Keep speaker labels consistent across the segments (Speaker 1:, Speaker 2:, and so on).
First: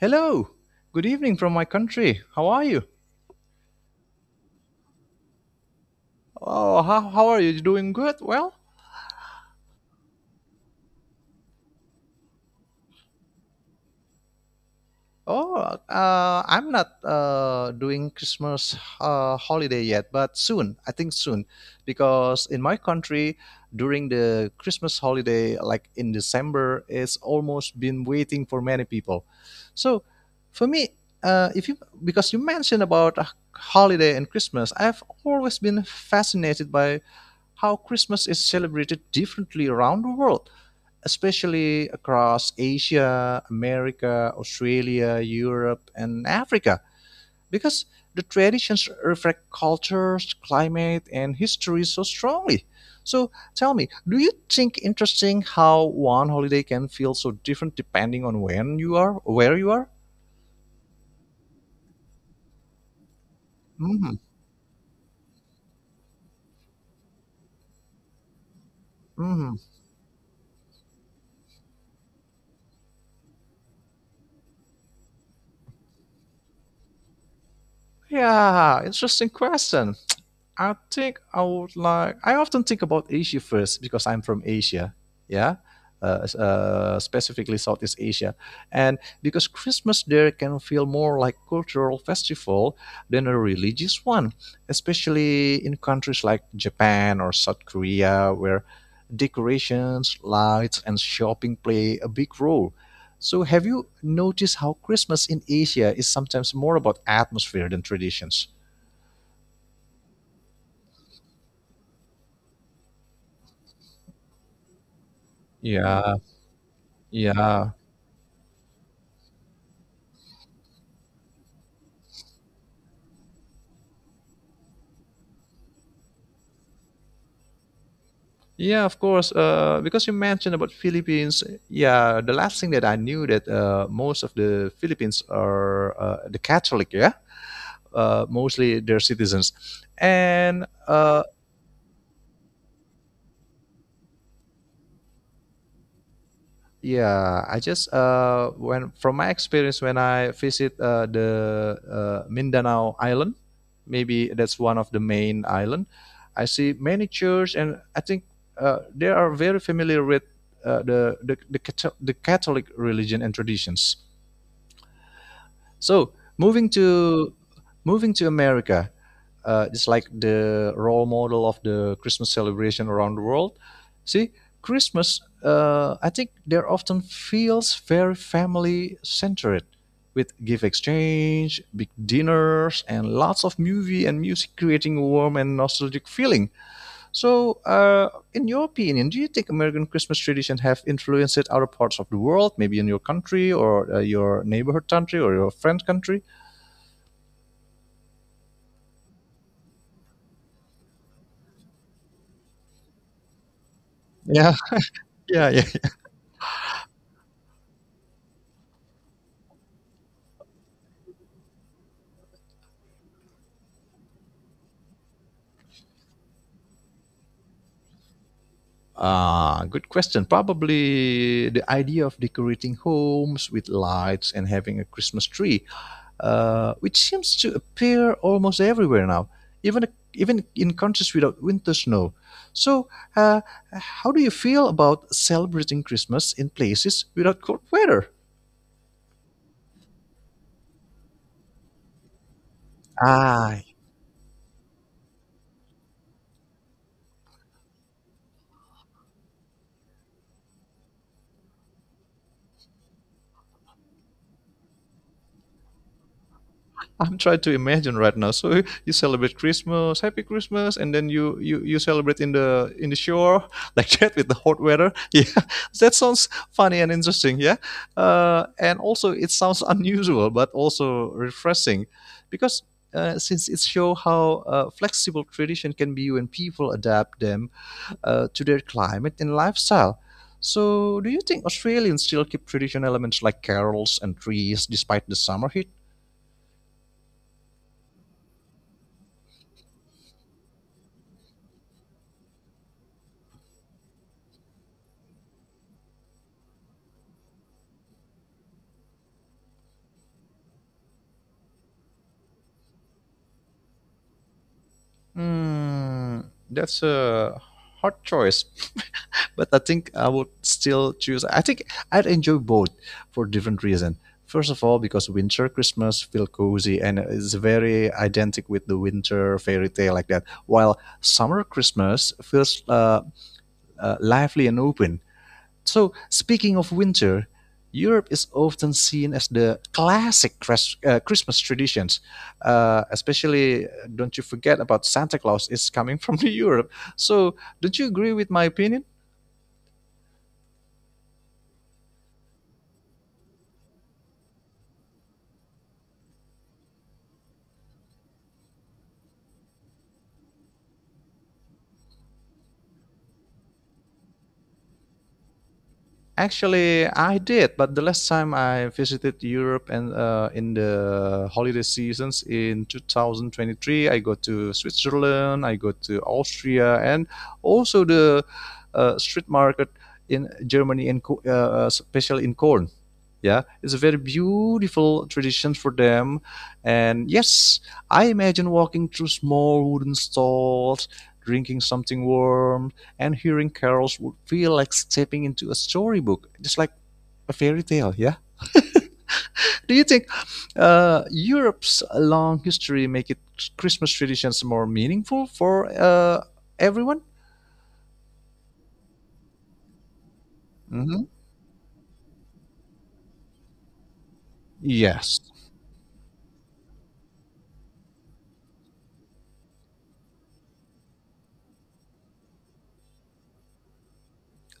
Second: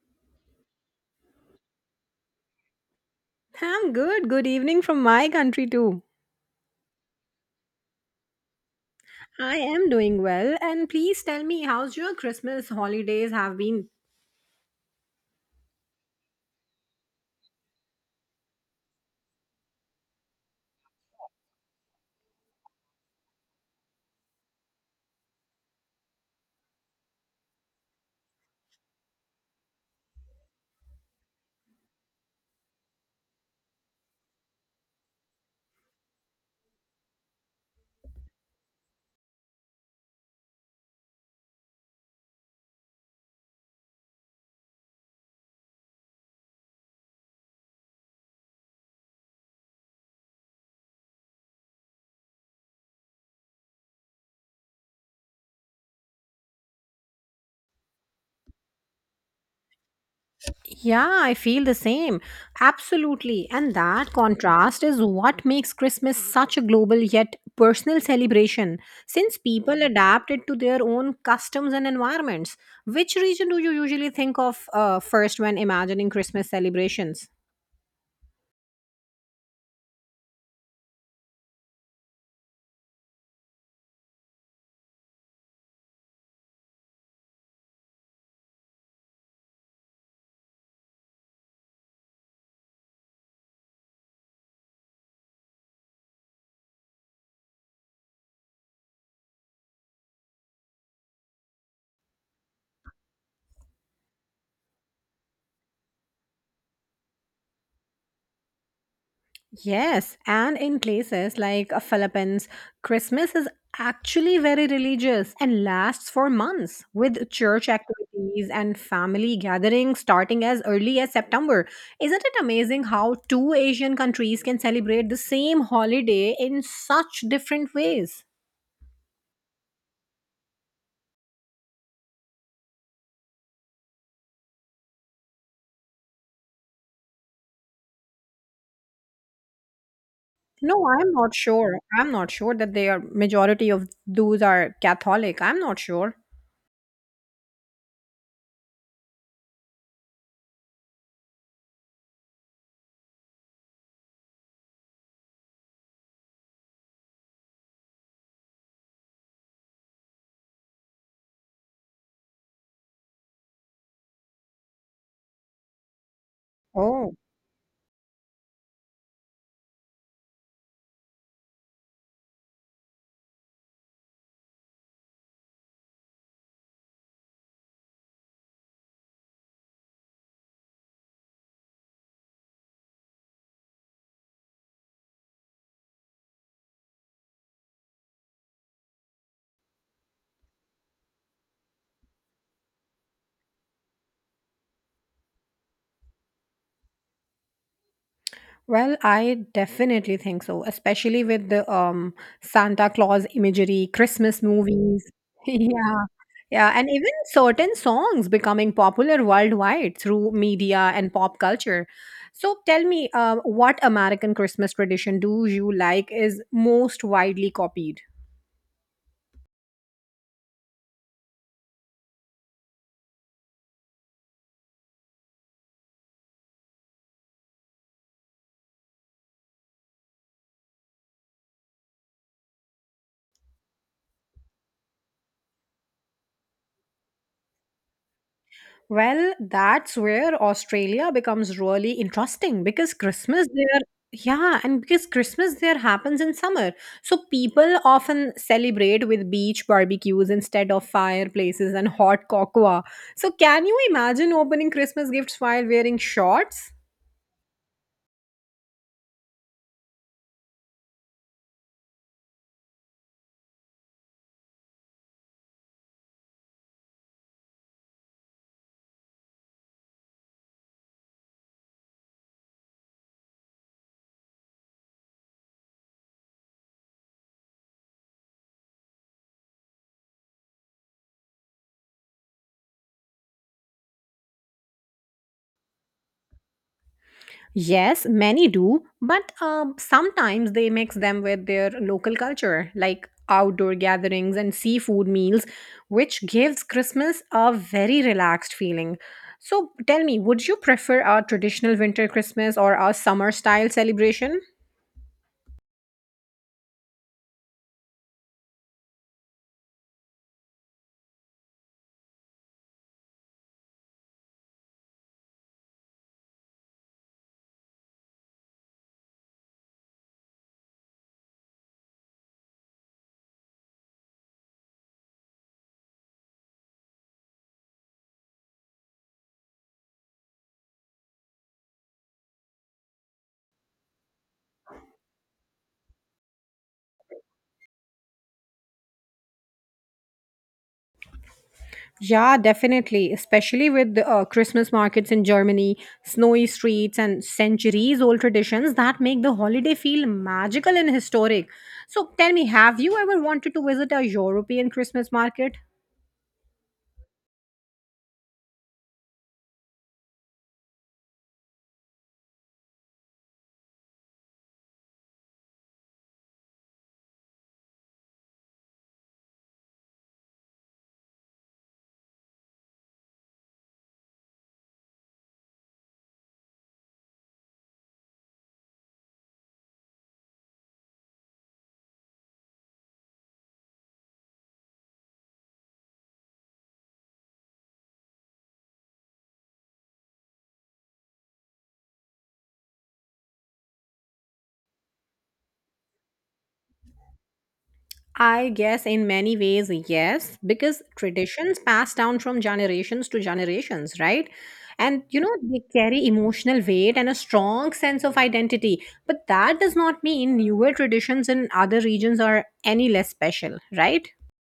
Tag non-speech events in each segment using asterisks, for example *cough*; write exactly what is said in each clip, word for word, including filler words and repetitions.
Speaker 1: Hello. Good evening from my country. How are you?
Speaker 2: I'm good. Good evening from my country, too.
Speaker 1: Oh, how, how are you doing? Good. Well,
Speaker 2: I am doing well. And please tell me, how's your Christmas holidays have been?
Speaker 1: oh, uh, I'm not uh, doing Christmas uh, holiday yet, but soon. I think soon, because in my country, during the Christmas holiday, like in December, it's almost been waiting for many people. So, for me, uh, if you because you mentioned about a holiday and Christmas, I've always been fascinated by how Christmas is celebrated differently around the world, especially across Asia, America, Australia, Europe, and Africa, because the traditions reflect cultures, climate, and history so strongly. So tell me, do you think interesting how one holiday can feel so different depending on when you are, where you are?
Speaker 2: Yeah, I feel the same. Absolutely. And that
Speaker 1: Hmm.
Speaker 2: contrast is what makes Christmas such a global yet personal celebration, since
Speaker 1: Hmm.
Speaker 2: people adapt it to their own customs and environments. Which region do you usually think of uh, first when imagining Christmas celebrations?
Speaker 1: Yeah, interesting question. I think I would like. I often think about Asia first because I'm from Asia. Yeah. Uh, s- uh, specifically Southeast Asia, and because Christmas there can feel more like cultural festival than a religious one, especially in countries like Japan or South Korea, where decorations, lights, and shopping play a big role. So, have you noticed how Christmas in Asia is sometimes more about atmosphere than traditions?
Speaker 2: Yes, and in places like uh, Philippines, Christmas is actually very religious and lasts
Speaker 1: Yeah,
Speaker 2: for months with church
Speaker 1: yeah.
Speaker 2: activities and family gatherings starting as early as September. Isn't it amazing how two Asian countries can celebrate the same holiday in such different ways?
Speaker 1: Yeah, of course. Uh, because you mentioned about Philippines, yeah, the last thing that I knew that uh, most of the Philippines are uh, the Catholic, yeah, uh, mostly their citizens, and
Speaker 2: No, I'm
Speaker 1: uh,
Speaker 2: not sure. I'm not sure that they are majority of those are Catholic. I'm not sure.
Speaker 1: yeah, I just uh, when from my experience when I visit uh, the uh, Mindanao Island, maybe that's one of the main island. I see many church, and I think uh, they are very familiar with uh, the, the the Catho- the Catholic religion and traditions. So moving
Speaker 2: Oh.
Speaker 1: to moving to America, uh, it's like the role model of the Christmas celebration around the world. See, Christmas, uh, I think there often feels very family centered, with gift exchange, big dinners, and lots of movie and music, creating a warm and nostalgic feeling. So, uh, in your opinion, do you think American Christmas tradition have influenced other parts of the world, maybe in your country or uh, your neighborhood country or your friend country?
Speaker 2: Well, I definitely think so, especially with the um Santa Claus imagery, Christmas
Speaker 1: Yeah.
Speaker 2: movies. *laughs*
Speaker 1: Yeah, yeah.
Speaker 2: Yeah. Yeah, and even certain songs becoming popular worldwide through media and pop culture. So tell me, uh, what American Christmas tradition do you like is most widely copied?
Speaker 1: Ah, good question. Probably the idea of decorating homes with lights and having a Christmas tree, uh, which seems to appear almost everywhere now, even even in countries without winter snow. So, uh, how do you feel about celebrating Christmas in places without cold weather?
Speaker 2: Well, that's where Australia becomes really interesting because Christmas
Speaker 1: Ah,
Speaker 2: there, yeah, and because Christmas there happens in summer. So people often celebrate with beach barbecues instead of fireplaces and hot cocoa. So can you imagine opening Christmas gifts while wearing shorts?
Speaker 1: I'm trying to imagine right now. So you celebrate Christmas, Happy Christmas, and then you you you celebrate in the in the shore *laughs* like that with the hot weather. *laughs* Yeah, that sounds funny and interesting. Yeah, uh, and also it sounds *laughs* unusual but also refreshing, because. Uh, since it shows how uh, flexible tradition can be when people adapt them uh, to their climate and lifestyle. So, do you think Australians still keep traditional elements like carols and trees despite the summer heat?
Speaker 2: Yes, many do, but um, sometimes they mix them with their local culture, like outdoor gatherings and seafood meals, which gives Christmas a very relaxed feeling. So tell me, would you prefer a traditional winter Christmas or a summer style celebration?
Speaker 1: Hmm, that's a hard choice, *laughs* but I think I would still choose. I think I'd enjoy both for different reason. First of all, because winter Christmas feel cozy and is very identical with the winter fairy tale like that. While summer Christmas feels uh, uh, lively and open. So, speaking of winter, Europe is often seen as the classic cres- uh, Christmas traditions. Uh, especially, uh, don't you forget about Santa Claus is coming from *laughs* the Europe. So, don't you agree with my opinion?
Speaker 2: Yeah, definitely. Especially with the uh, Christmas markets in Germany, snowy streets, and centuries old traditions that make the holiday feel magical and historic. So tell me, have you ever wanted to visit a European Christmas market?
Speaker 1: Actually, I did, but the last time I visited Europe and uh, in the holiday seasons in twenty twenty-three, I go to Switzerland, I go to Austria, and also the uh, street market in Germany, and Co- uh, especially in Cologne. Yeah, it's a very beautiful tradition for them, and yes, I imagine walking through small wooden stalls, drinking something warm, and hearing carols would feel like stepping into a storybook, just like a fairy tale. Yeah. *laughs* Do you think uh, Europe's long history make it Christmas traditions more meaningful for uh, everyone?
Speaker 2: I guess in many ways, yes, because
Speaker 1: Hmm.
Speaker 2: traditions pass down from generations to generations, right? And
Speaker 1: Yes.
Speaker 2: you know, they carry emotional weight and a strong sense of identity. But that does not mean newer traditions in other regions are any less special, right?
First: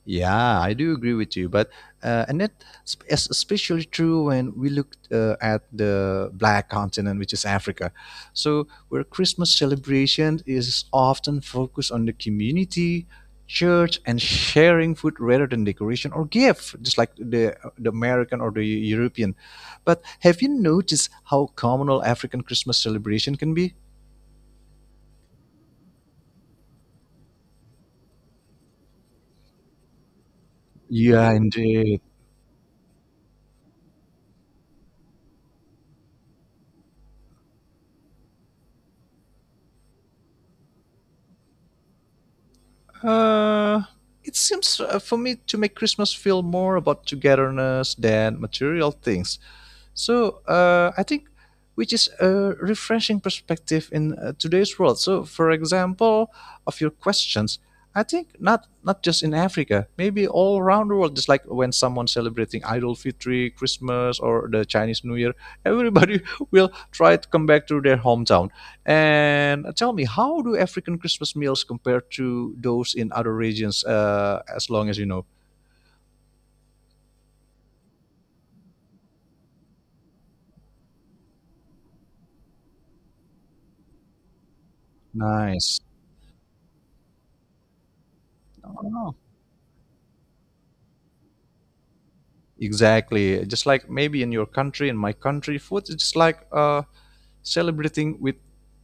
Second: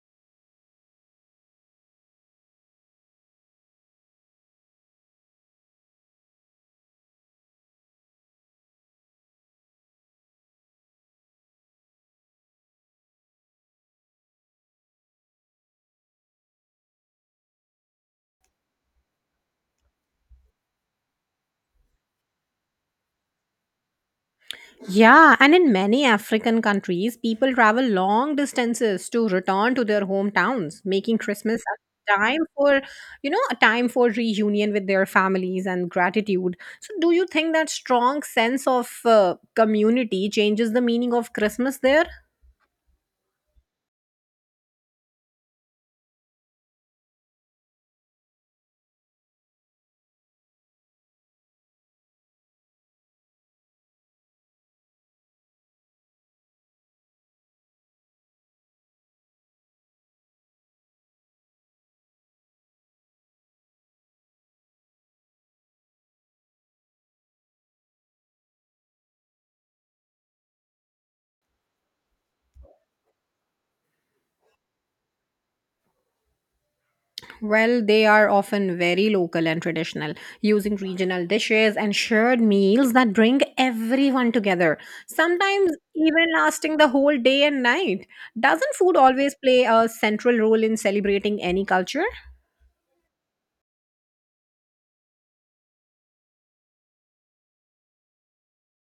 Speaker 1: Yeah, I do agree with you, but uh, and that sp- is especially true when we look uh, at the black continent, which is Africa. So, where Christmas celebration is often focused on the community, church, and sharing food rather than decoration or gift, just like the the American or the European. But have you noticed how communal African Christmas celebration can be?
Speaker 2: Yeah, and in many African countries, people travel long distances to return to their hometowns, making
Speaker 1: Yeah,
Speaker 2: Christmas
Speaker 1: indeed.
Speaker 2: a time for, you know, a time for reunion with their families and gratitude. So, do you think that strong sense of uh, community changes the meaning of Christmas there?
Speaker 1: Uh, it seems uh, for me to make Christmas feel more about togetherness than material things. So uh, I think which is a refreshing perspective in uh, today's world. So for example, of your questions, I think not not just in Africa, maybe all around the world. Just like when someone celebrating Idol Fitri, Christmas, or the Chinese New Year, everybody *laughs* will try to come back to their hometown. And tell me, how do African Christmas meals compare to those in other regions? Uh, as long as you know.
Speaker 2: Well, they are often very local and traditional, using regional dishes and shared meals that bring everyone together, sometimes
Speaker 1: Nice.
Speaker 2: even lasting the whole day and night. Doesn't food always play a central role in celebrating any culture?
Speaker 1: Exactly. Just like maybe in your country, in my country, food is just like uh, celebrating with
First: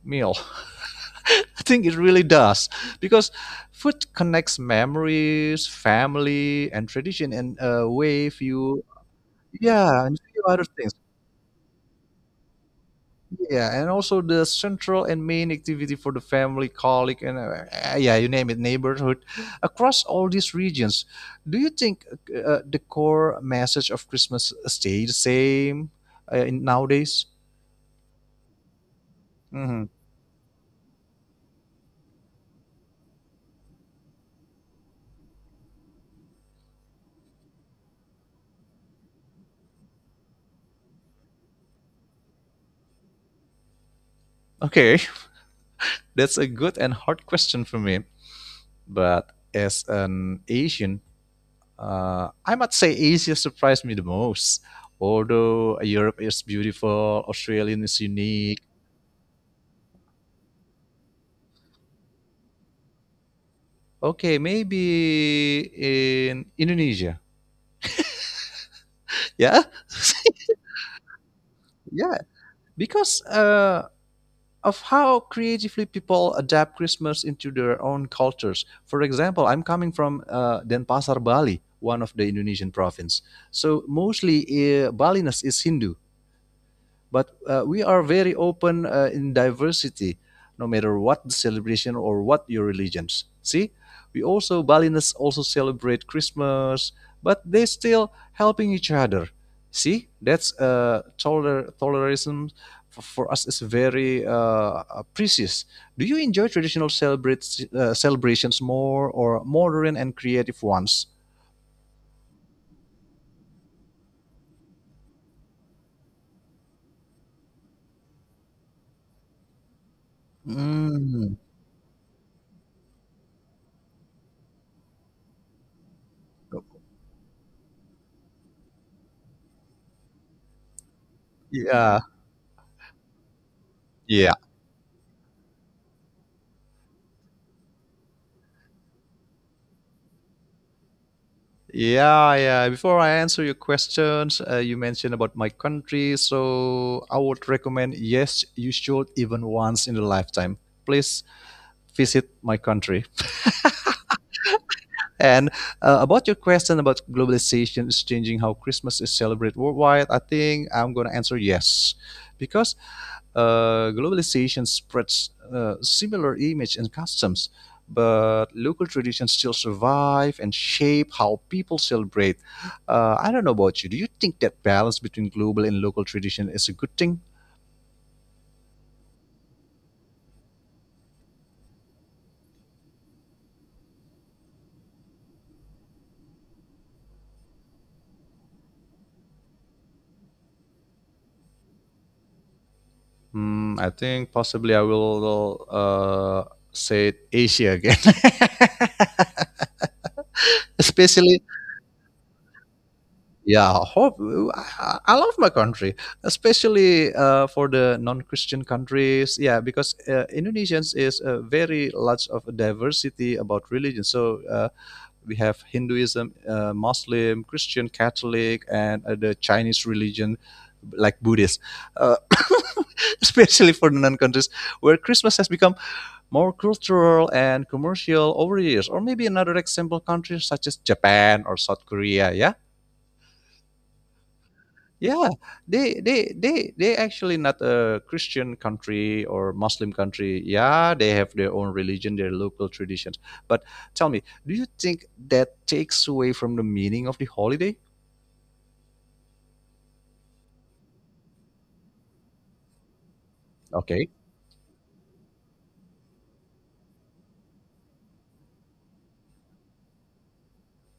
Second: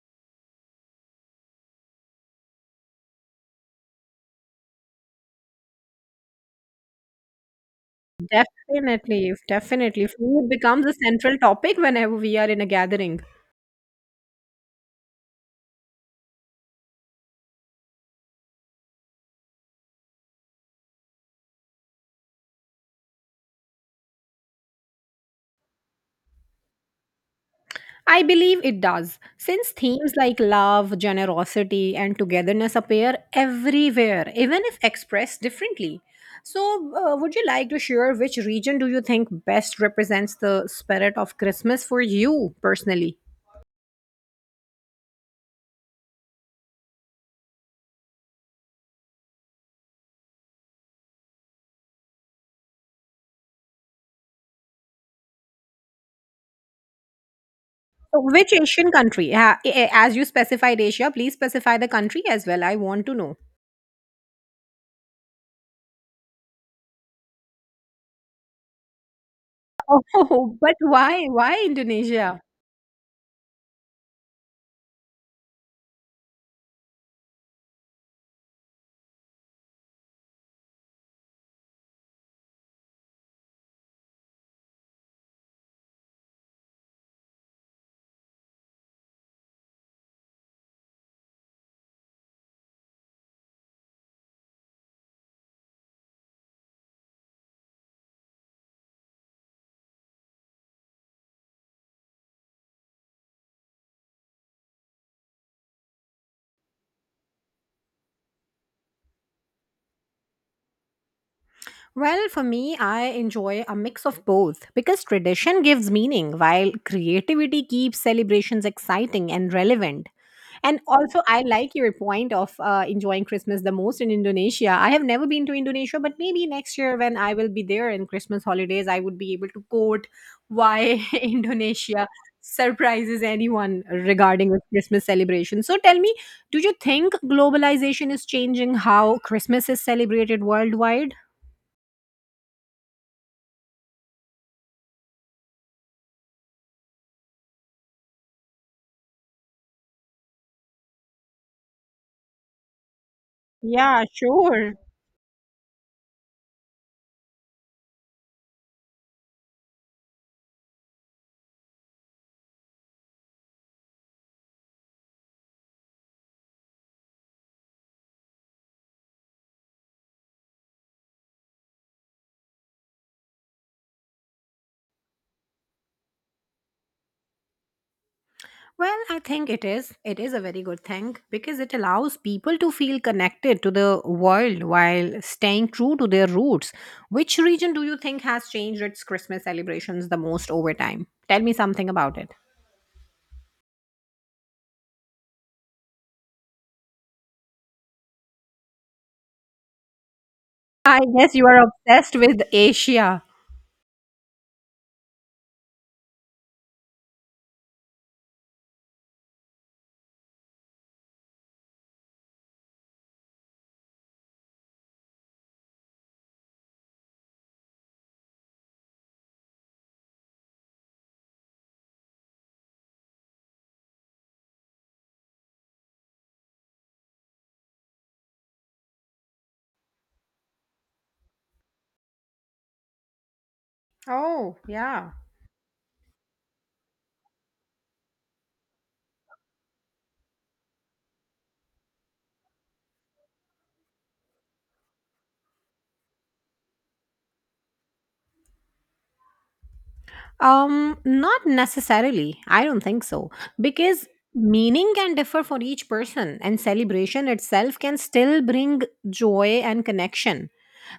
Speaker 1: meal. *laughs* I think it really does because food connects memories, family, and tradition in a way if you,
Speaker 2: Definitely,
Speaker 1: yeah,
Speaker 2: definitely.
Speaker 1: and a few
Speaker 2: Food
Speaker 1: other
Speaker 2: becomes a
Speaker 1: things.
Speaker 2: central topic whenever we are in a gathering.
Speaker 1: Yeah, and also the central and main activity for the family, colleague, and uh, uh, yeah, you name it, neighborhood. Across all these regions, do you think uh, the core message of Christmas stay the same uh, in nowadays?
Speaker 2: I believe it does, since
Speaker 1: Mhm.
Speaker 2: themes like love, generosity, and togetherness appear everywhere, even if expressed differently. So, uh, would you like to share which region do you think best represents the spirit of Christmas for you personally?
Speaker 1: Okay, *laughs* that's a good and hard question for me, but as an Asian, uh, I must say Asia surprised me the most, although Europe is beautiful, Australia is
Speaker 2: So which
Speaker 1: unique.
Speaker 2: Asian country? Ha- a- a- As you specified Asia, please specify the country as well. I want to know.
Speaker 1: Okay, maybe in Indonesia. Yeah.
Speaker 2: *laughs*
Speaker 1: *laughs*
Speaker 2: Oh, but why? Why
Speaker 1: Yeah,
Speaker 2: Indonesia?
Speaker 1: because uh, of how creatively people adapt Christmas into their own cultures. For example, I'm coming from uh, Denpasar, Bali, one of the Indonesian province. So mostly uh, Baliness is Hindu. But uh, we are very open uh, in diversity, no matter what the celebration or what your religions. See, we also, Balinese, also celebrate Christmas, but they still helping each other. See, that's uh, toler- tolerism for, for us is very uh, uh, precious. Do you enjoy traditional celebrate, uh, celebrations more or modern and creative ones?
Speaker 2: Well, for me, I enjoy a mix of both because tradition gives meaning while creativity keeps celebrations exciting and relevant. And also,
Speaker 1: Mm.
Speaker 2: I like your point of uh, enjoying Christmas the most in Indonesia. I have never been to Indonesia, but maybe next year when I will be there in Christmas holidays, I would be able to quote why *laughs*
Speaker 1: Yeah,
Speaker 2: Indonesia surprises anyone
Speaker 1: yeah.
Speaker 2: regarding with Christmas celebration. So tell me, do you think globalization is changing how Christmas is celebrated worldwide?
Speaker 1: Yeah, yeah. Before I answer your questions, uh, you mentioned about my country. So I would recommend, yes, you should even once in a lifetime. Please visit my country.
Speaker 2: Yeah, sure.
Speaker 1: And uh, about your question about globalization is changing how Christmas is celebrated worldwide, I think I'm going to answer yes. Because uh, globalization spreads uh, similar image and customs, but local traditions still survive and shape how people celebrate. Uh, I don't know about you. Do you think that balance between global and local tradition is a good thing?
Speaker 2: Well, I think it is. It is a very good thing because it allows people to feel connected to the world while staying true to their roots. Which region do you think has changed its Christmas celebrations the most over time? Tell me something about it.
Speaker 1: Hmm, I think possibly I will uh, say Asia again, *laughs*
Speaker 2: I guess
Speaker 1: especially.
Speaker 2: you are obsessed with Asia.
Speaker 1: Yeah, hope I, I love my country, especially uh, for the non-Christian countries. Yeah, because uh, Indonesians is a very large of a diversity about religion. So uh, we have Hinduism, uh, Muslim, Christian, Catholic, and uh, the Chinese religion, like Buddhist. Uh, *coughs* *laughs* especially for the non-countries where Christmas has become more cultural and commercial over the years. Or maybe another example country such as Japan or South Korea. Yeah,
Speaker 2: Oh, yeah.
Speaker 1: yeah, they they they they actually not a Christian country or Muslim country. Yeah, they have their own religion, their local traditions. But tell me, do you think that takes away from the meaning of the holiday?
Speaker 2: Um, not necessarily. I don't think so. Because
Speaker 1: Okay,
Speaker 2: meaning can differ for each person, and celebration itself can still bring joy and connection.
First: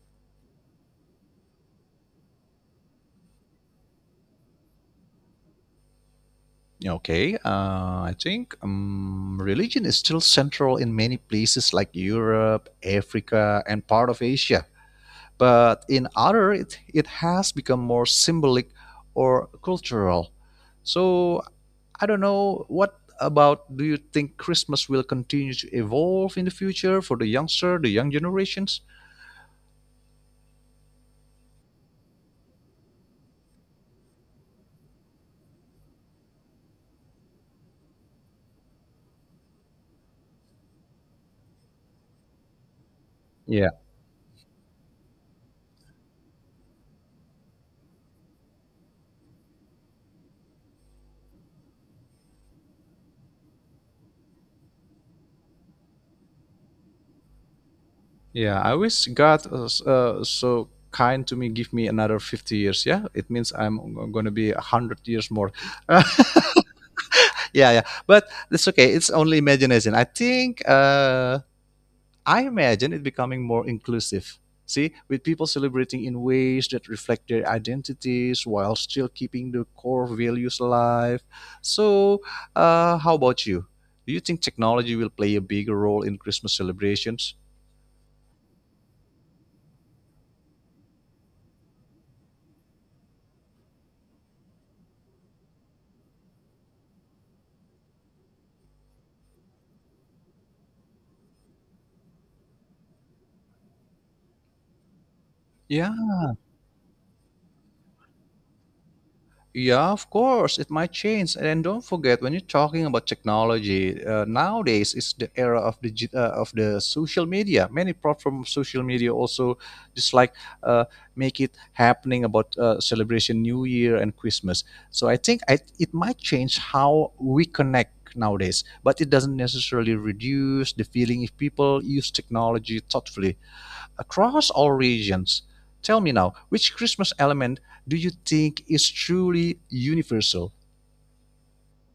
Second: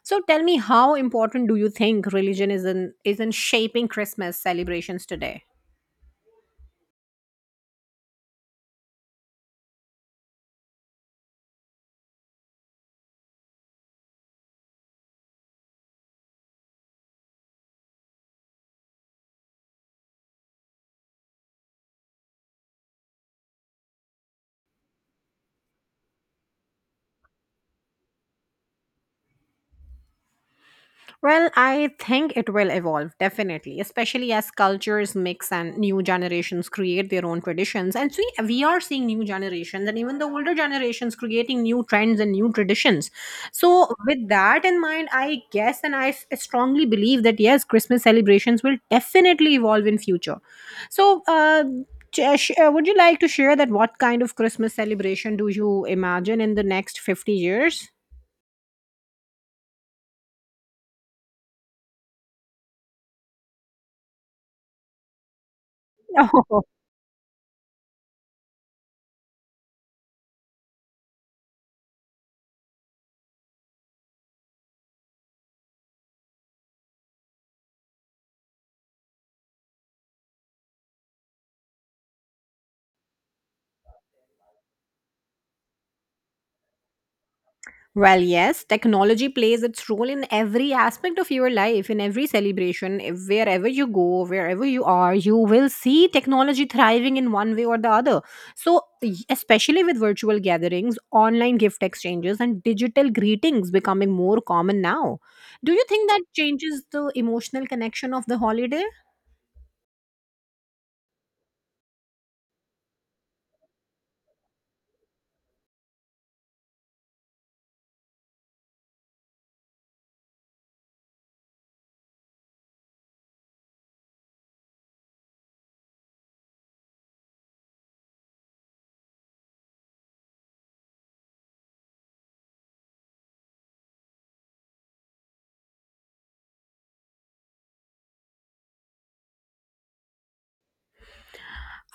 Speaker 2: So tell me how important do you think religion is in is in shaping Christmas celebrations today?
Speaker 1: okay. Uh, I think um, religion is still central in many places like Europe, Africa, and part of Asia. But in other, it, it has become more symbolic or cultural. So I don't know. What about, do you think Christmas will continue to evolve in the future for the youngster, the young generations?
Speaker 2: Well, I think it will evolve, definitely, especially as cultures mix and new generations create their own traditions. And see, we are seeing new generations and even the older generations creating new trends and new traditions.
Speaker 1: Yeah,
Speaker 2: So, with that in mind, I guess and I s- strongly believe that yes, Christmas celebrations will definitely evolve in future. So, uh, Ch- sh- uh, would you like to share that what kind of Christmas celebration do you imagine in the next fifty years?
Speaker 1: yeah. I wish God uh, s- uh, so kind to me, give me another fifty years. Yeah, it means I'm g- gonna be a hundred years more. *laughs*
Speaker 2: *laughs*
Speaker 1: Yeah, yeah. But it's okay. It's only imagination. I think uh, I imagine it becoming more inclusive. See, with people celebrating in ways that reflect their identities while still keeping the core values alive. So, uh, how about you? Do you think technology will play a bigger role in Christmas celebrations?
Speaker 2: Well, yes, technology plays its role in every aspect of your life, in every celebration, if- wherever you go, wherever you are, you will see technology thriving in one way or the other. So, y- especially with virtual gatherings, online gift exchanges, and digital greetings becoming more common now. Do you think that changes the emotional connection of the holiday?
Speaker 1: Yeah, of course, it might change. And don't forget, when you're talking about technology, uh, nowadays it's the era of the uh, of the social media. Many platforms, social media also just like uh, make it happening about uh, celebration New Year and Christmas. So I think I, it might change how we connect nowadays, but it doesn't necessarily reduce the feeling if people use technology thoughtfully across all regions. Tell me now, which Christmas element do you think is truly universal?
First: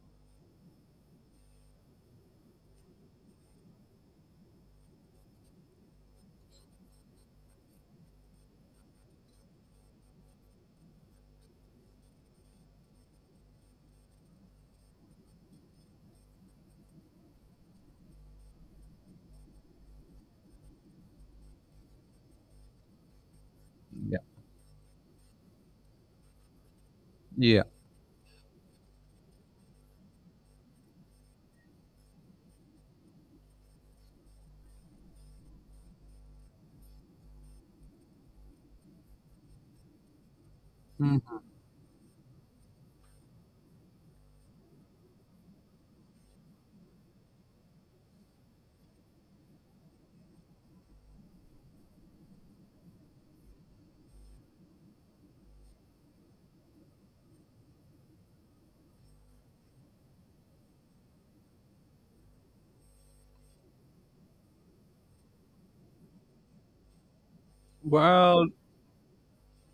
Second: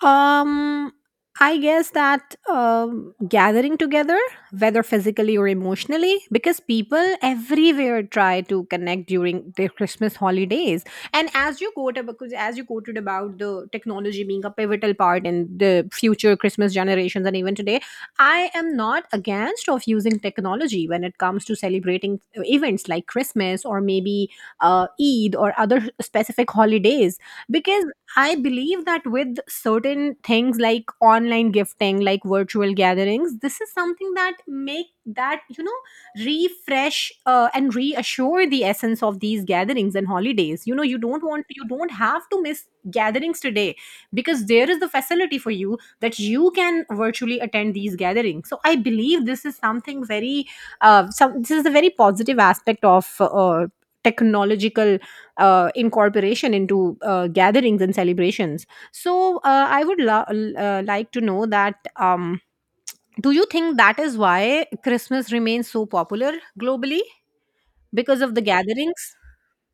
Speaker 2: Um, I guess that um, gathering together, whether physically or emotionally, because people everywhere try to connect during their Christmas holidays. And as you quoted, because as you quoted about the technology being a pivotal part in the future Christmas generations, and even today, I am not against of using technology when it comes to celebrating uh, events like Christmas or
Speaker 1: Yeah.
Speaker 2: maybe uh, Eid or other specific holidays
Speaker 1: Yeah.
Speaker 2: because I believe that with certain things like online gifting, like virtual gatherings, this is something that make that you know refresh uh, and reassure the essence of these gatherings and holidays. You know, you don't
Speaker 1: Mm.
Speaker 2: want you don't have to miss gatherings today because there is the facility for you that you can virtually attend these gatherings. So I believe this is something very uh, some this is a very positive aspect of uh, technological uh, incorporation into uh, gatherings and celebrations. So uh, I would lo- l- uh, like to know that um, do you think that is why Christmas remains so popular globally because of the
Speaker 1: Well,
Speaker 2: gatherings?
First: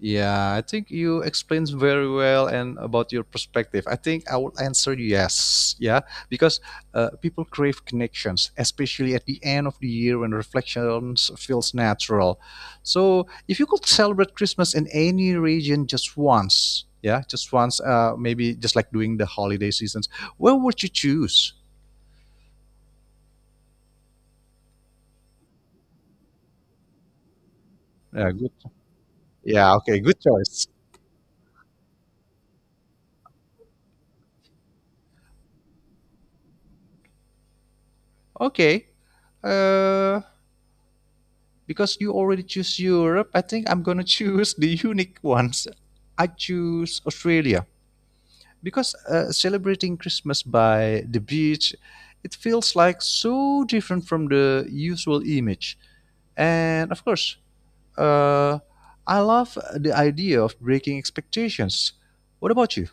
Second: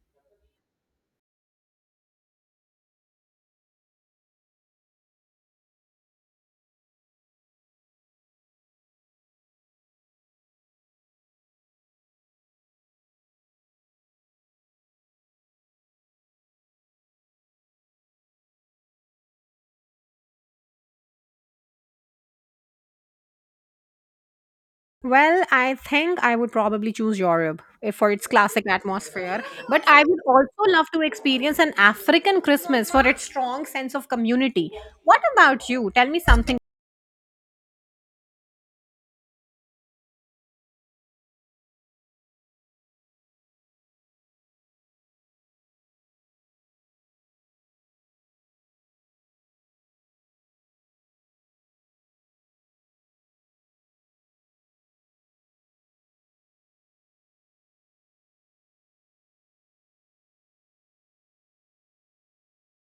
Speaker 1: yeah, I think you explained very well and about your perspective. I think I would answer yes. Yeah, because uh, people crave connections, especially at the end of the year when reflections feels natural. So if you could celebrate Christmas in any region just once, yeah, just once, uh, maybe just like during the holiday seasons, where would you choose?
Speaker 2: Well, I think I would probably choose Europe if for its
Speaker 1: Yeah, good.
Speaker 2: classic atmosphere,
Speaker 1: Yeah,
Speaker 2: but
Speaker 1: okay,
Speaker 2: I
Speaker 1: good
Speaker 2: would
Speaker 1: choice.
Speaker 2: also love to experience an African Christmas for its strong sense of community. What about you? Tell me something.
Speaker 1: Okay. Uh, because you already choose Europe, I think I'm gonna *laughs* choose the unique ones. I choose Australia because uh, celebrating Christmas by the beach, it feels like so different from the usual image. And of course, uh, I love the idea of breaking expectations. What about you?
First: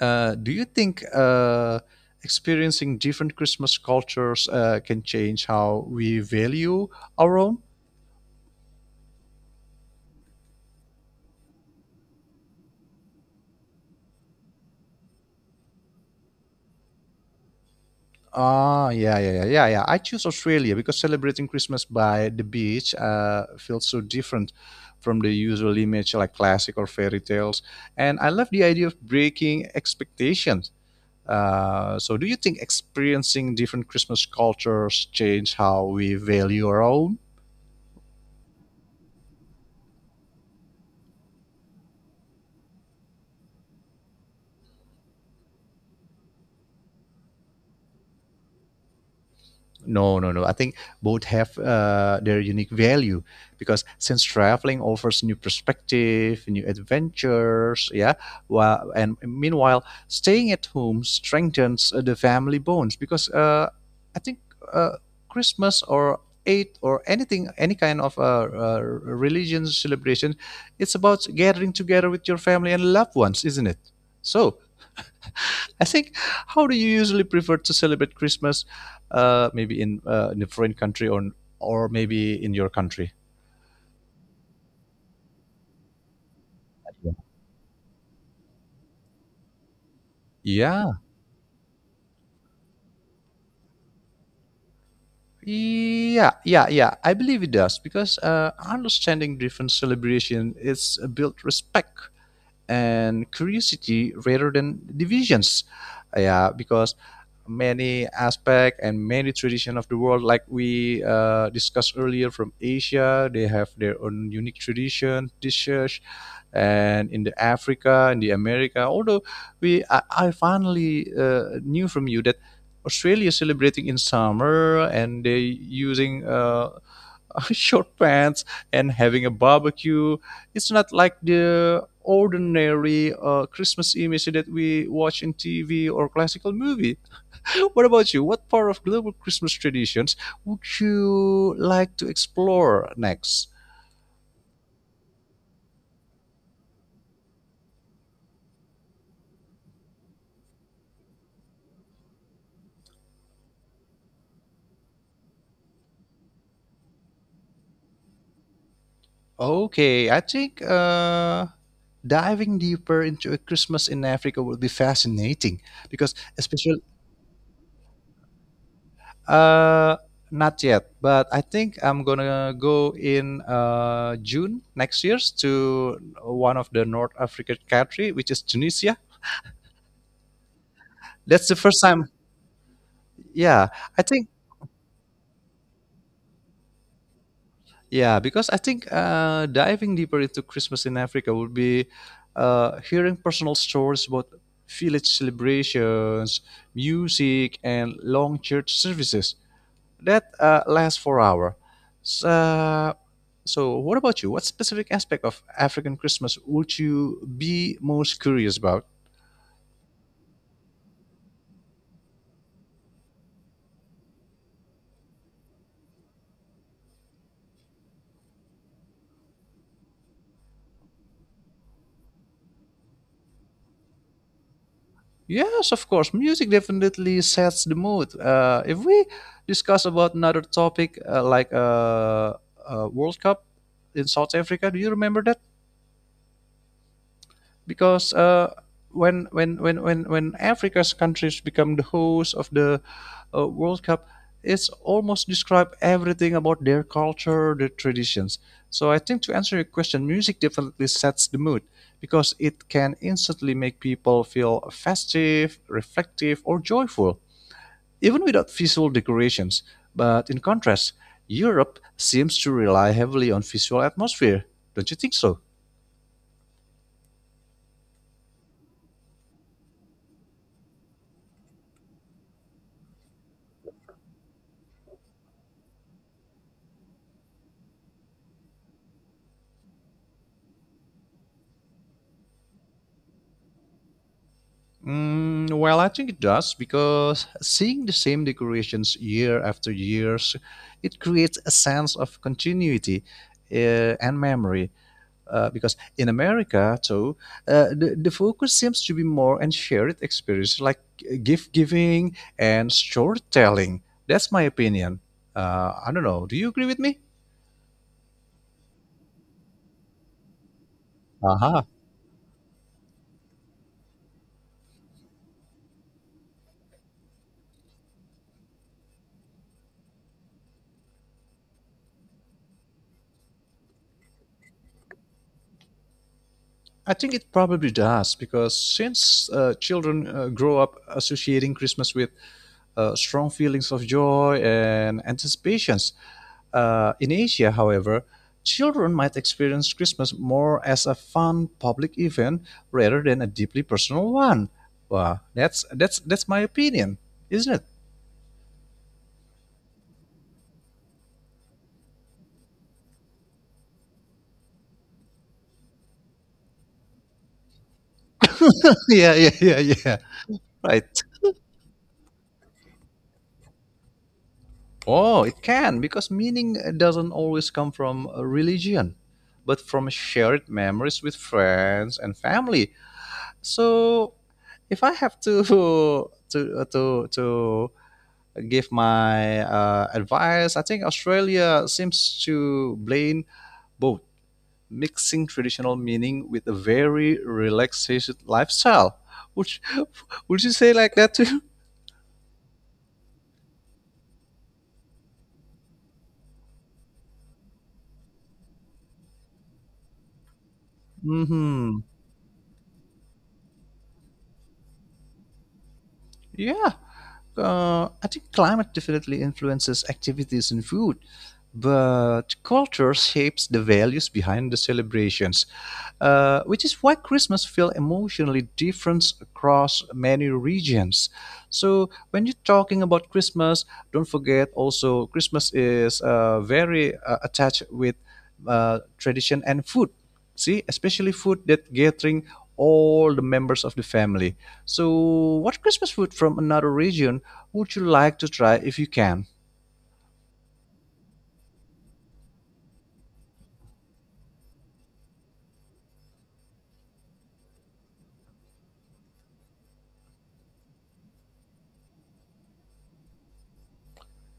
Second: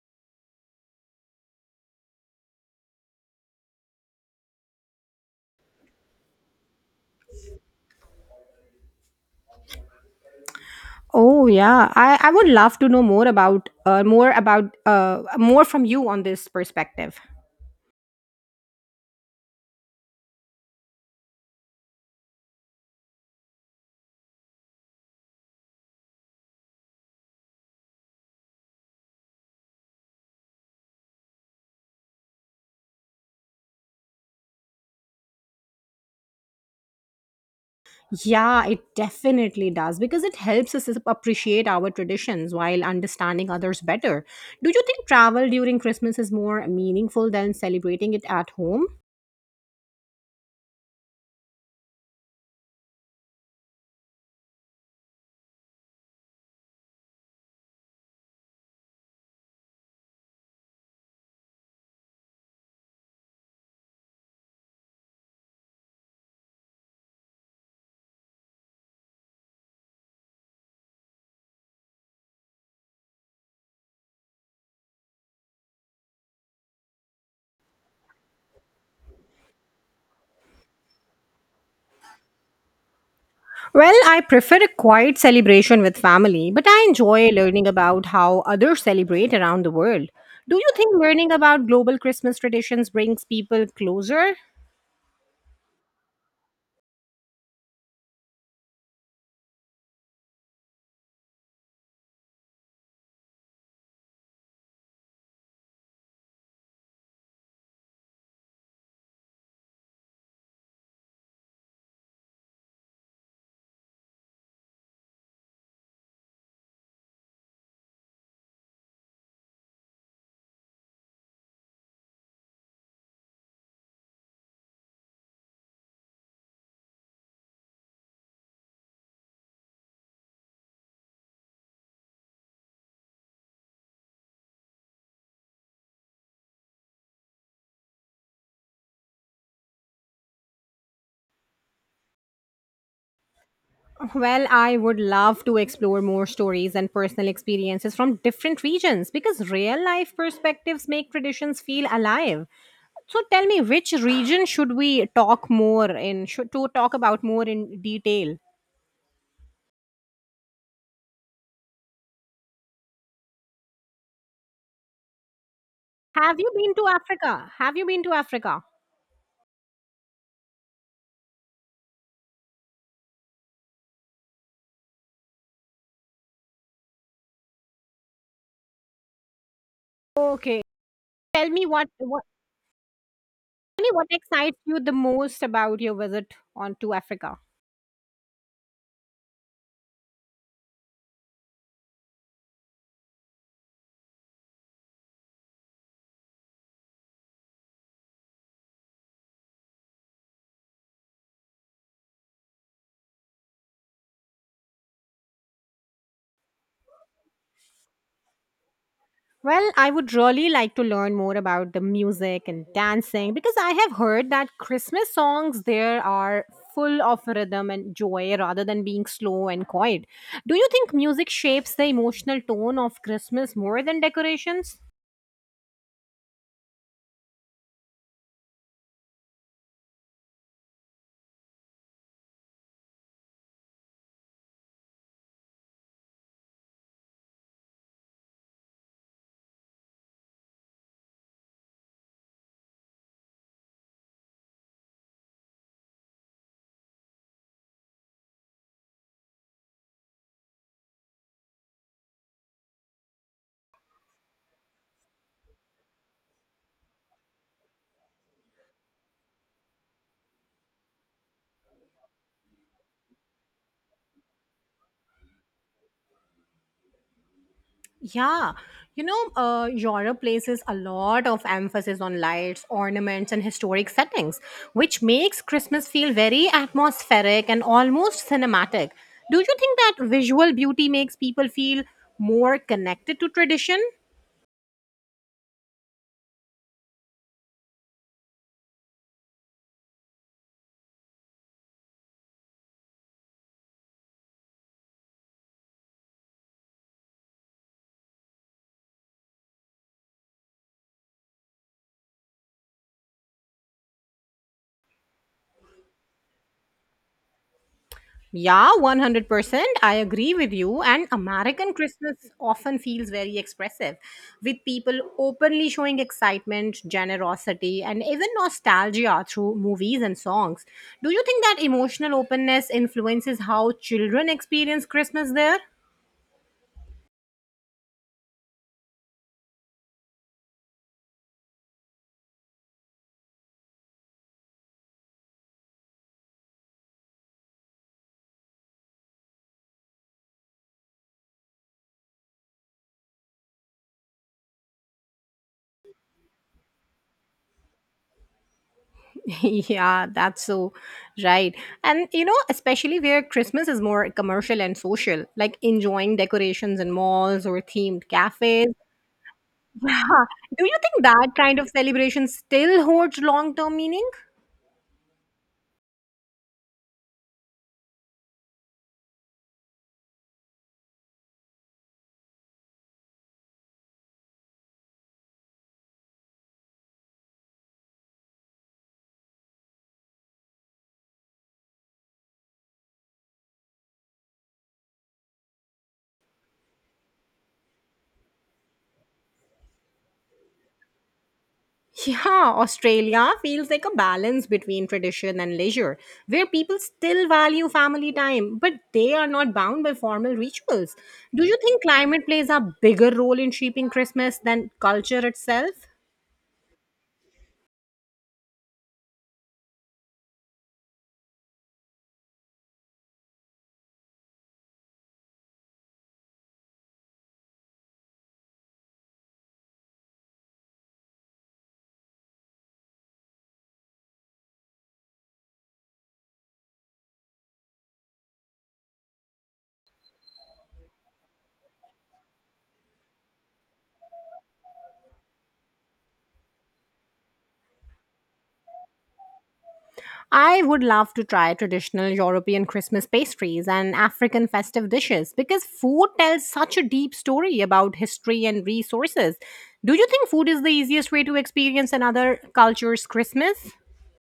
Speaker 1: Uh, do you think uh, experiencing different Christmas cultures uh, can change how we value our own?
Speaker 2: Oh yeah, I, I would love to know more about uh, more about uh, more from you on this perspective.
Speaker 1: Ah, yeah, yeah, yeah, yeah, yeah. I choose Australia because celebrating Christmas by the beach uh, feels so different from the usual image like classic or fairy tales. And I love the idea of breaking expectations. Uh, so, do you think experiencing different Christmas cultures change how we value our own?
Speaker 2: Yeah, it definitely does because it helps us appreciate our traditions while understanding others better. Do you think travel during Christmas is more meaningful than celebrating it at home?
Speaker 1: No, no, no. I think both have uh, their unique value because since traveling offers new perspective, new adventures, yeah. While, and meanwhile, staying at home strengthens uh, the family bonds because uh, I think uh, Christmas or Eid or anything, any kind of uh, uh, religion celebration, it's about gathering together with your family and loved ones, isn't it? So I think, how do you usually prefer to celebrate Christmas? Uh, maybe in uh, in a foreign country or or maybe in your country.
Speaker 2: Well, I prefer a quiet celebration with family, but I enjoy learning about how others celebrate around the world. Do you think
Speaker 1: Yeah,
Speaker 2: learning about global Christmas traditions brings people closer?
Speaker 1: yeah, yeah, yeah. I believe it does because uh, understanding different celebration is uh, built respect and curiosity rather than divisions. Yeah, because many aspect and many tradition of the world, like we uh, discussed earlier from Asia, they have their own unique tradition, dishes, and in the Africa and the America. Although we, I, I finally uh, knew from you that Australia is celebrating in summer and they using uh, *laughs* short pants and having a barbecue. It's not like the ordinary uh, Christmas image that we watch in T V or classical movie. *laughs* What about you? What part of global Christmas traditions would you like to explore next?
Speaker 2: Well, I would love to explore more stories and personal experiences from different regions because real life perspectives make traditions feel alive. So tell me which region should we talk more in should to talk about more in detail.
Speaker 1: Okay, I think uh, diving deeper into a Christmas in Africa would be fascinating because,
Speaker 2: Have you been
Speaker 1: especially,
Speaker 2: to Africa? Have you been to Africa?
Speaker 1: uh, not yet, but I think I'm gonna go in uh, June next year to one of the North African country, which is Tunisia.
Speaker 2: Okay.
Speaker 1: That's
Speaker 2: Tell
Speaker 1: the
Speaker 2: me
Speaker 1: first
Speaker 2: what
Speaker 1: time.
Speaker 2: what
Speaker 1: Yeah,
Speaker 2: tell me
Speaker 1: I
Speaker 2: what
Speaker 1: think,
Speaker 2: excites you the most about your visit on to Africa.
Speaker 1: yeah, because I think uh, diving deeper into Christmas in Africa would be uh, hearing personal stories about village celebrations, music, and long church services that uh, last for hour. So, so, what about you? What specific aspect of African Christmas would you be most curious about?
Speaker 2: Well, I would really like to learn more about the music and dancing because I have heard that Christmas songs there are full of rhythm and joy rather than being slow and quiet. Do you think music shapes the emotional tone of Christmas more than decorations?
Speaker 1: Yes, of course. Music definitely sets the mood. Uh, if we discuss about another topic uh, like uh, uh, World Cup in South Africa, do you remember that? Because uh, when when when when when Africa's countries become the host of the uh, World Cup, it's almost describe everything about their culture, their traditions. So I think, to answer your question, music definitely sets the mood because it can instantly make people feel festive, reflective, or joyful even without visual decorations. But in contrast, Europe seems to rely heavily on visual atmosphere. Don't you think so?
Speaker 2: Yeah, you know, uh, Europe places a lot of emphasis on lights, ornaments, and historic settings, which makes Christmas feel very atmospheric and almost cinematic. Do you think that visual beauty makes people feel more connected to tradition?
Speaker 1: Mm, well, I think it does because seeing the same decorations year after years, it creates a sense of continuity uh, and memory. Uh, because in America, too, uh, the, the focus seems to be more on shared experience like uh, gift giving and storytelling. That's my opinion. Uh, I don't know. Do you agree with me?
Speaker 2: Yeah, one hundred percent. I agree with you. And
Speaker 1: Aha.
Speaker 2: American Christmas often feels very expressive, with people openly showing excitement, generosity, and even nostalgia through movies and songs. Do you think that emotional openness influences how children experience Christmas there? *laughs*
Speaker 1: I think it probably does because since uh, children uh, grow up associating Christmas with uh, strong feelings of joy and anticipations, uh, in Asia, however, children might experience Christmas more as a fun public event rather than a deeply personal one. Wow, that's that's that's my opinion, isn't it?
Speaker 2: Yeah, that's so right. And you know, especially where Christmas is more commercial and social, like enjoying decorations in malls or themed cafes.
Speaker 1: *laughs* Yeah, yeah, yeah, yeah.
Speaker 2: Huh. Do you
Speaker 1: Right.
Speaker 2: think that kind of celebration still holds long term meaning?
Speaker 1: Oh, it can, because meaning doesn't always come from a religion, but from shared memories with friends and family. So, if I have to *laughs* to uh, to to give my uh, advice, I think Australia seems to blend both, mixing traditional meaning with a very relaxation lifestyle. Would you- *laughs* would you say like that too? *laughs*
Speaker 2: Yeah, Australia feels like a balance between tradition and leisure, where people still value family time, but they are not bound by formal rituals. Do you
Speaker 1: Hmm.
Speaker 2: think climate plays a bigger role in shaping Christmas than culture itself?
Speaker 1: Yeah, uh, I think climate definitely influences activities and food, but culture shapes the values behind the celebrations, uh, which is why Christmas feels emotionally different across many regions. So when you're talking about Christmas, don't forget also Christmas is uh, very uh, attached with uh, tradition and food. See, especially food that gathering all the members of the family. So, what Christmas food from another region would you like to try if you can?
Speaker 2: I would love to try traditional European Christmas pastries and African festive dishes because food tells such a deep story about history and resources. Do you think food is the easiest way to experience another culture's Christmas?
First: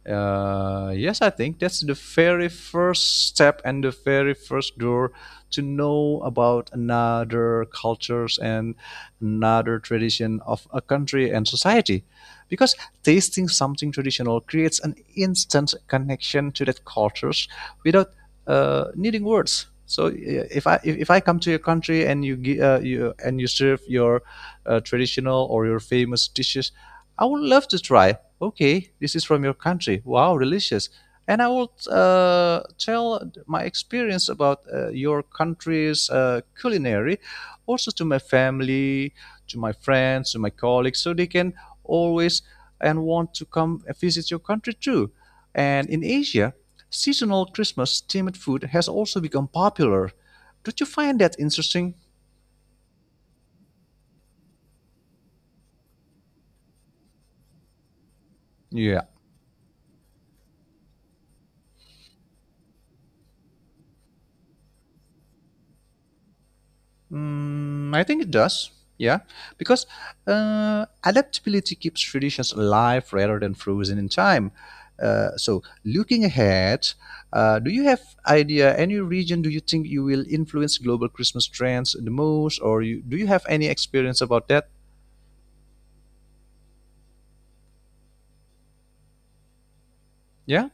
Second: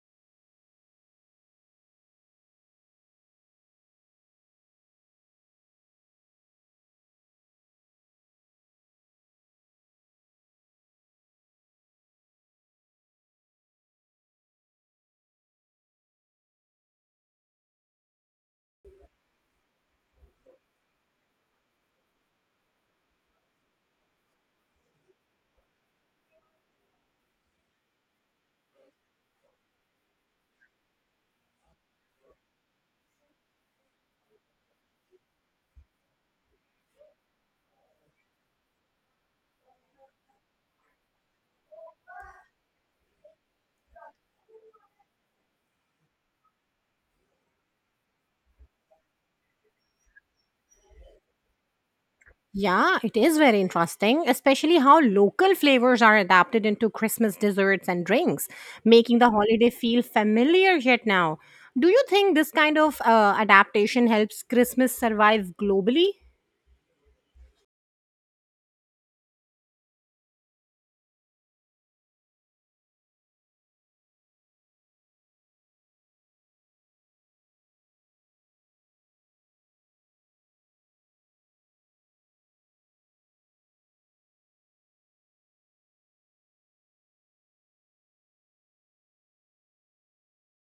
Speaker 1: Uh, yes, I think that's the very first step and the very first door to know about another cultures and another tradition of a country and society. Because tasting something traditional creates an instant connection to that cultures without uh, needing words. So uh, if I if, if I come to your country and you, gi- uh, you and you serve your uh, traditional or your famous dishes, I would love to try, okay, this is from your country, wow, delicious. And I will uh, tell my experience about uh, your country's uh, culinary also to my family, to my friends, to my colleagues, so they can always and want to come and visit your country too. And in Asia, seasonal Christmas themed food has also become popular. Don't you find that interesting?
Speaker 2: Yeah, it is very interesting, especially how local flavors are adapted into Christmas desserts and drinks,
Speaker 1: Yeah.
Speaker 2: making the holiday feel familiar yet now. Do you think this kind of uh, adaptation helps Christmas survive globally?
Speaker 1: Mm, I think it does. Yeah, because uh, adaptability keeps traditions alive rather than frozen in time. Uh, so, looking ahead, uh, do you have idea any region do you think you will influence global Christmas trends the most, or you, do you have any experience about that? Yeah.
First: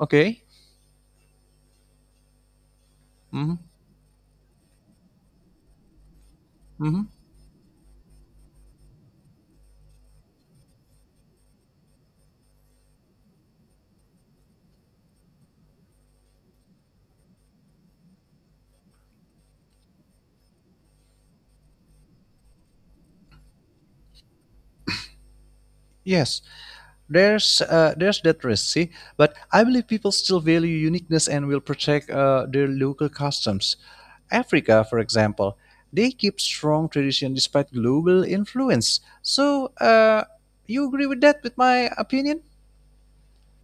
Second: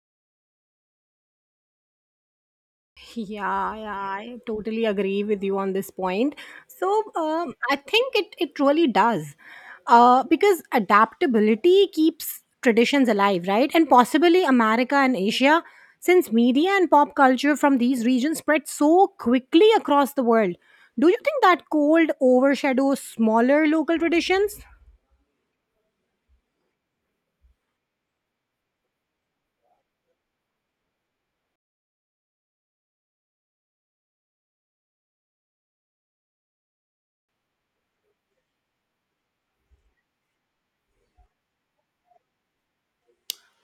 Speaker 1: Okay. Mm-hmm.
Speaker 2: Yeah, yeah, I totally agree with you on this point. So
Speaker 1: Mm-hmm.
Speaker 2: um, I think it it really does, uh, because adaptability keeps traditions alive, right? And possibly America and Asia, since media and pop culture from these regions spread so quickly across the world. Do you think that cold overshadows smaller local traditions?
Speaker 1: Yes, there's uh, there's that risk, see, but I believe people still value uniqueness and will protect uh, their local customs. Africa, for example, they keep strong tradition despite global influence. So, uh, you agree with that, with my opinion?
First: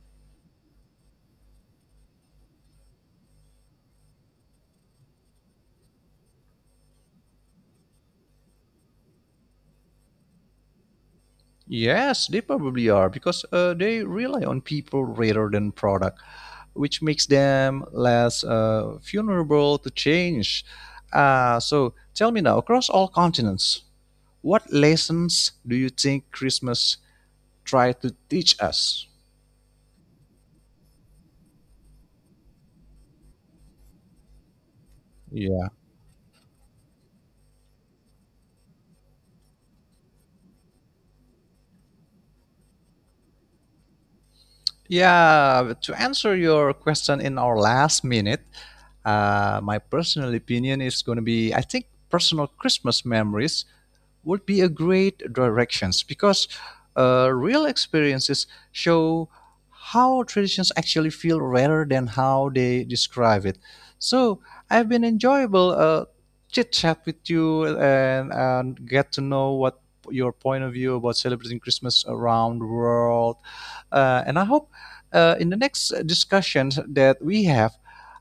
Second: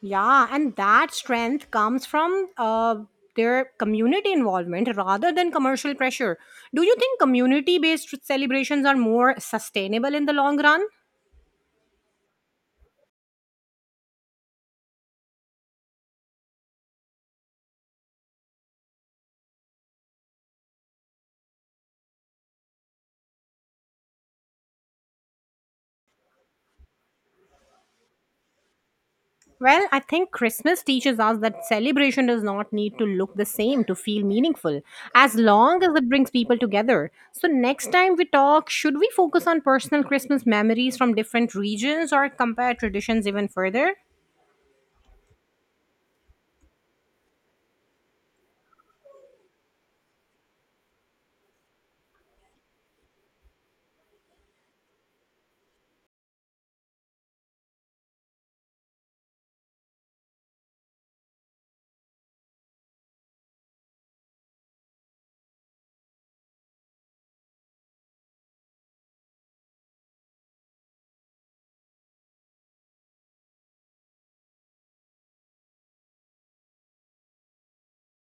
Speaker 2: Yeah, and that strength comes from uh, their community involvement rather than commercial pressure. Do you think community based celebrations are more sustainable in the long run?
Speaker 1: Yes, they probably are because uh, they rely on people rather than product, which makes them less uh, vulnerable to change. Uh, so, tell me now, across all continents, what lessons do you think Christmas tried to teach us?
Speaker 2: Well, I think Christmas teaches us that celebration does not need to look the same to feel meaningful, as long as it brings people together. So, next time we talk, should we focus on personal Christmas memories from different regions or compare traditions even further?
Speaker 1: Yeah, to answer your question in our last minute, uh, my personal opinion is going to be, I think, personal Christmas memories would be a great directions because uh, real experiences show how traditions actually feel rather than how they describe it. So I've been enjoyable uh, chit chat with you, and, and get to know what your point of view about celebrating Christmas around the world, uh, and I hope uh, in the next discussions that we have,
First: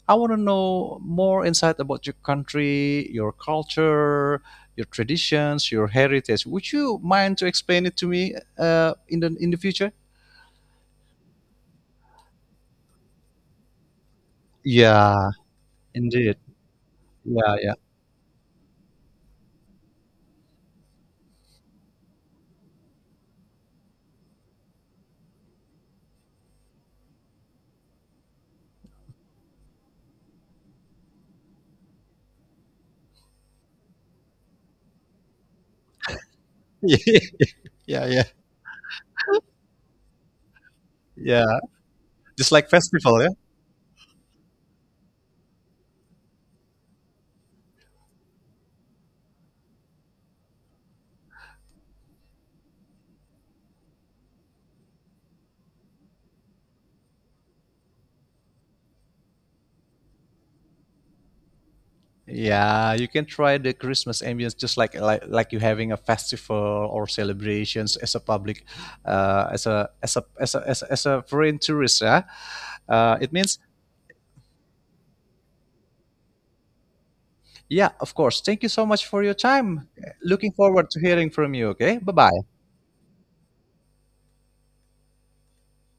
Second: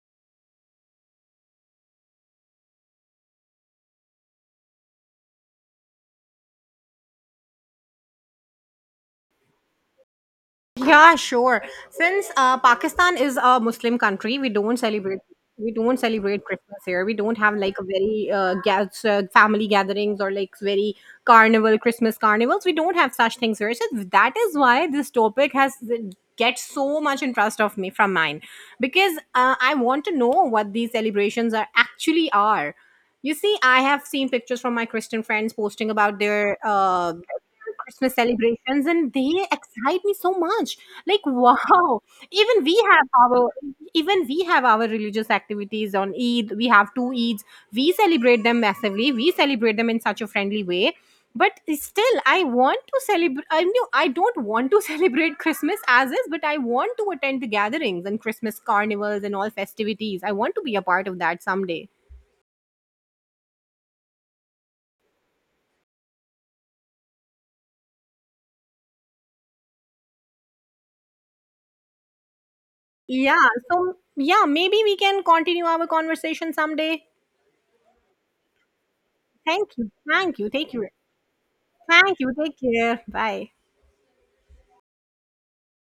Speaker 1: I want to know more insight about your country, your culture, your traditions, your heritage. Would you mind to explain it to me uh, in the in the future?
Speaker 2: Yeah, sure. Since uh, Pakistan is a Muslim country, we don't celebrate
Speaker 1: Yeah,
Speaker 2: we don't
Speaker 1: indeed.
Speaker 2: celebrate Christmas here. We don't have
Speaker 1: Yeah, yeah,
Speaker 2: like a very uh, gas, uh, family gatherings or like very carnival Christmas carnivals. We don't have such things here. So that is why this topic has gets so much interest of me from mine because uh, I want to know what these celebrations are actually are. You see, I have seen pictures from my Christian friends posting about their uh,
Speaker 1: *laughs* yeah,
Speaker 2: Christmas
Speaker 1: yeah,
Speaker 2: celebrations, and they excite me so much. Like,
Speaker 1: yeah.
Speaker 2: wow!
Speaker 1: Just
Speaker 2: Even
Speaker 1: like
Speaker 2: we have
Speaker 1: festival, yeah.
Speaker 2: our even we have our religious activities on Eid. We have two Eids. We celebrate them massively. We celebrate them in such a friendly way. But still, I want to celebrate. I knew I don't want to *laughs* celebrate Christmas as is, but I want to attend the gatherings and Christmas carnivals and all festivities. I want to be a part of that someday.
Speaker 1: Yeah, you can try the Christmas ambience just like like, like you having a festival or celebrations as a public, uh, as a as a as a as a, as a foreign tourist. Yeah, uh, it
Speaker 2: Yeah.
Speaker 1: means,
Speaker 2: So yeah, maybe we can continue our conversation someday.
Speaker 1: yeah, of course. Thank you so much for your
Speaker 2: Thank
Speaker 1: time.
Speaker 2: you. Thank you.
Speaker 1: Looking
Speaker 2: Take
Speaker 1: forward
Speaker 2: care.
Speaker 1: to hearing from you. Okay, bye
Speaker 2: Thank you.
Speaker 1: bye.
Speaker 2: Take care. Bye.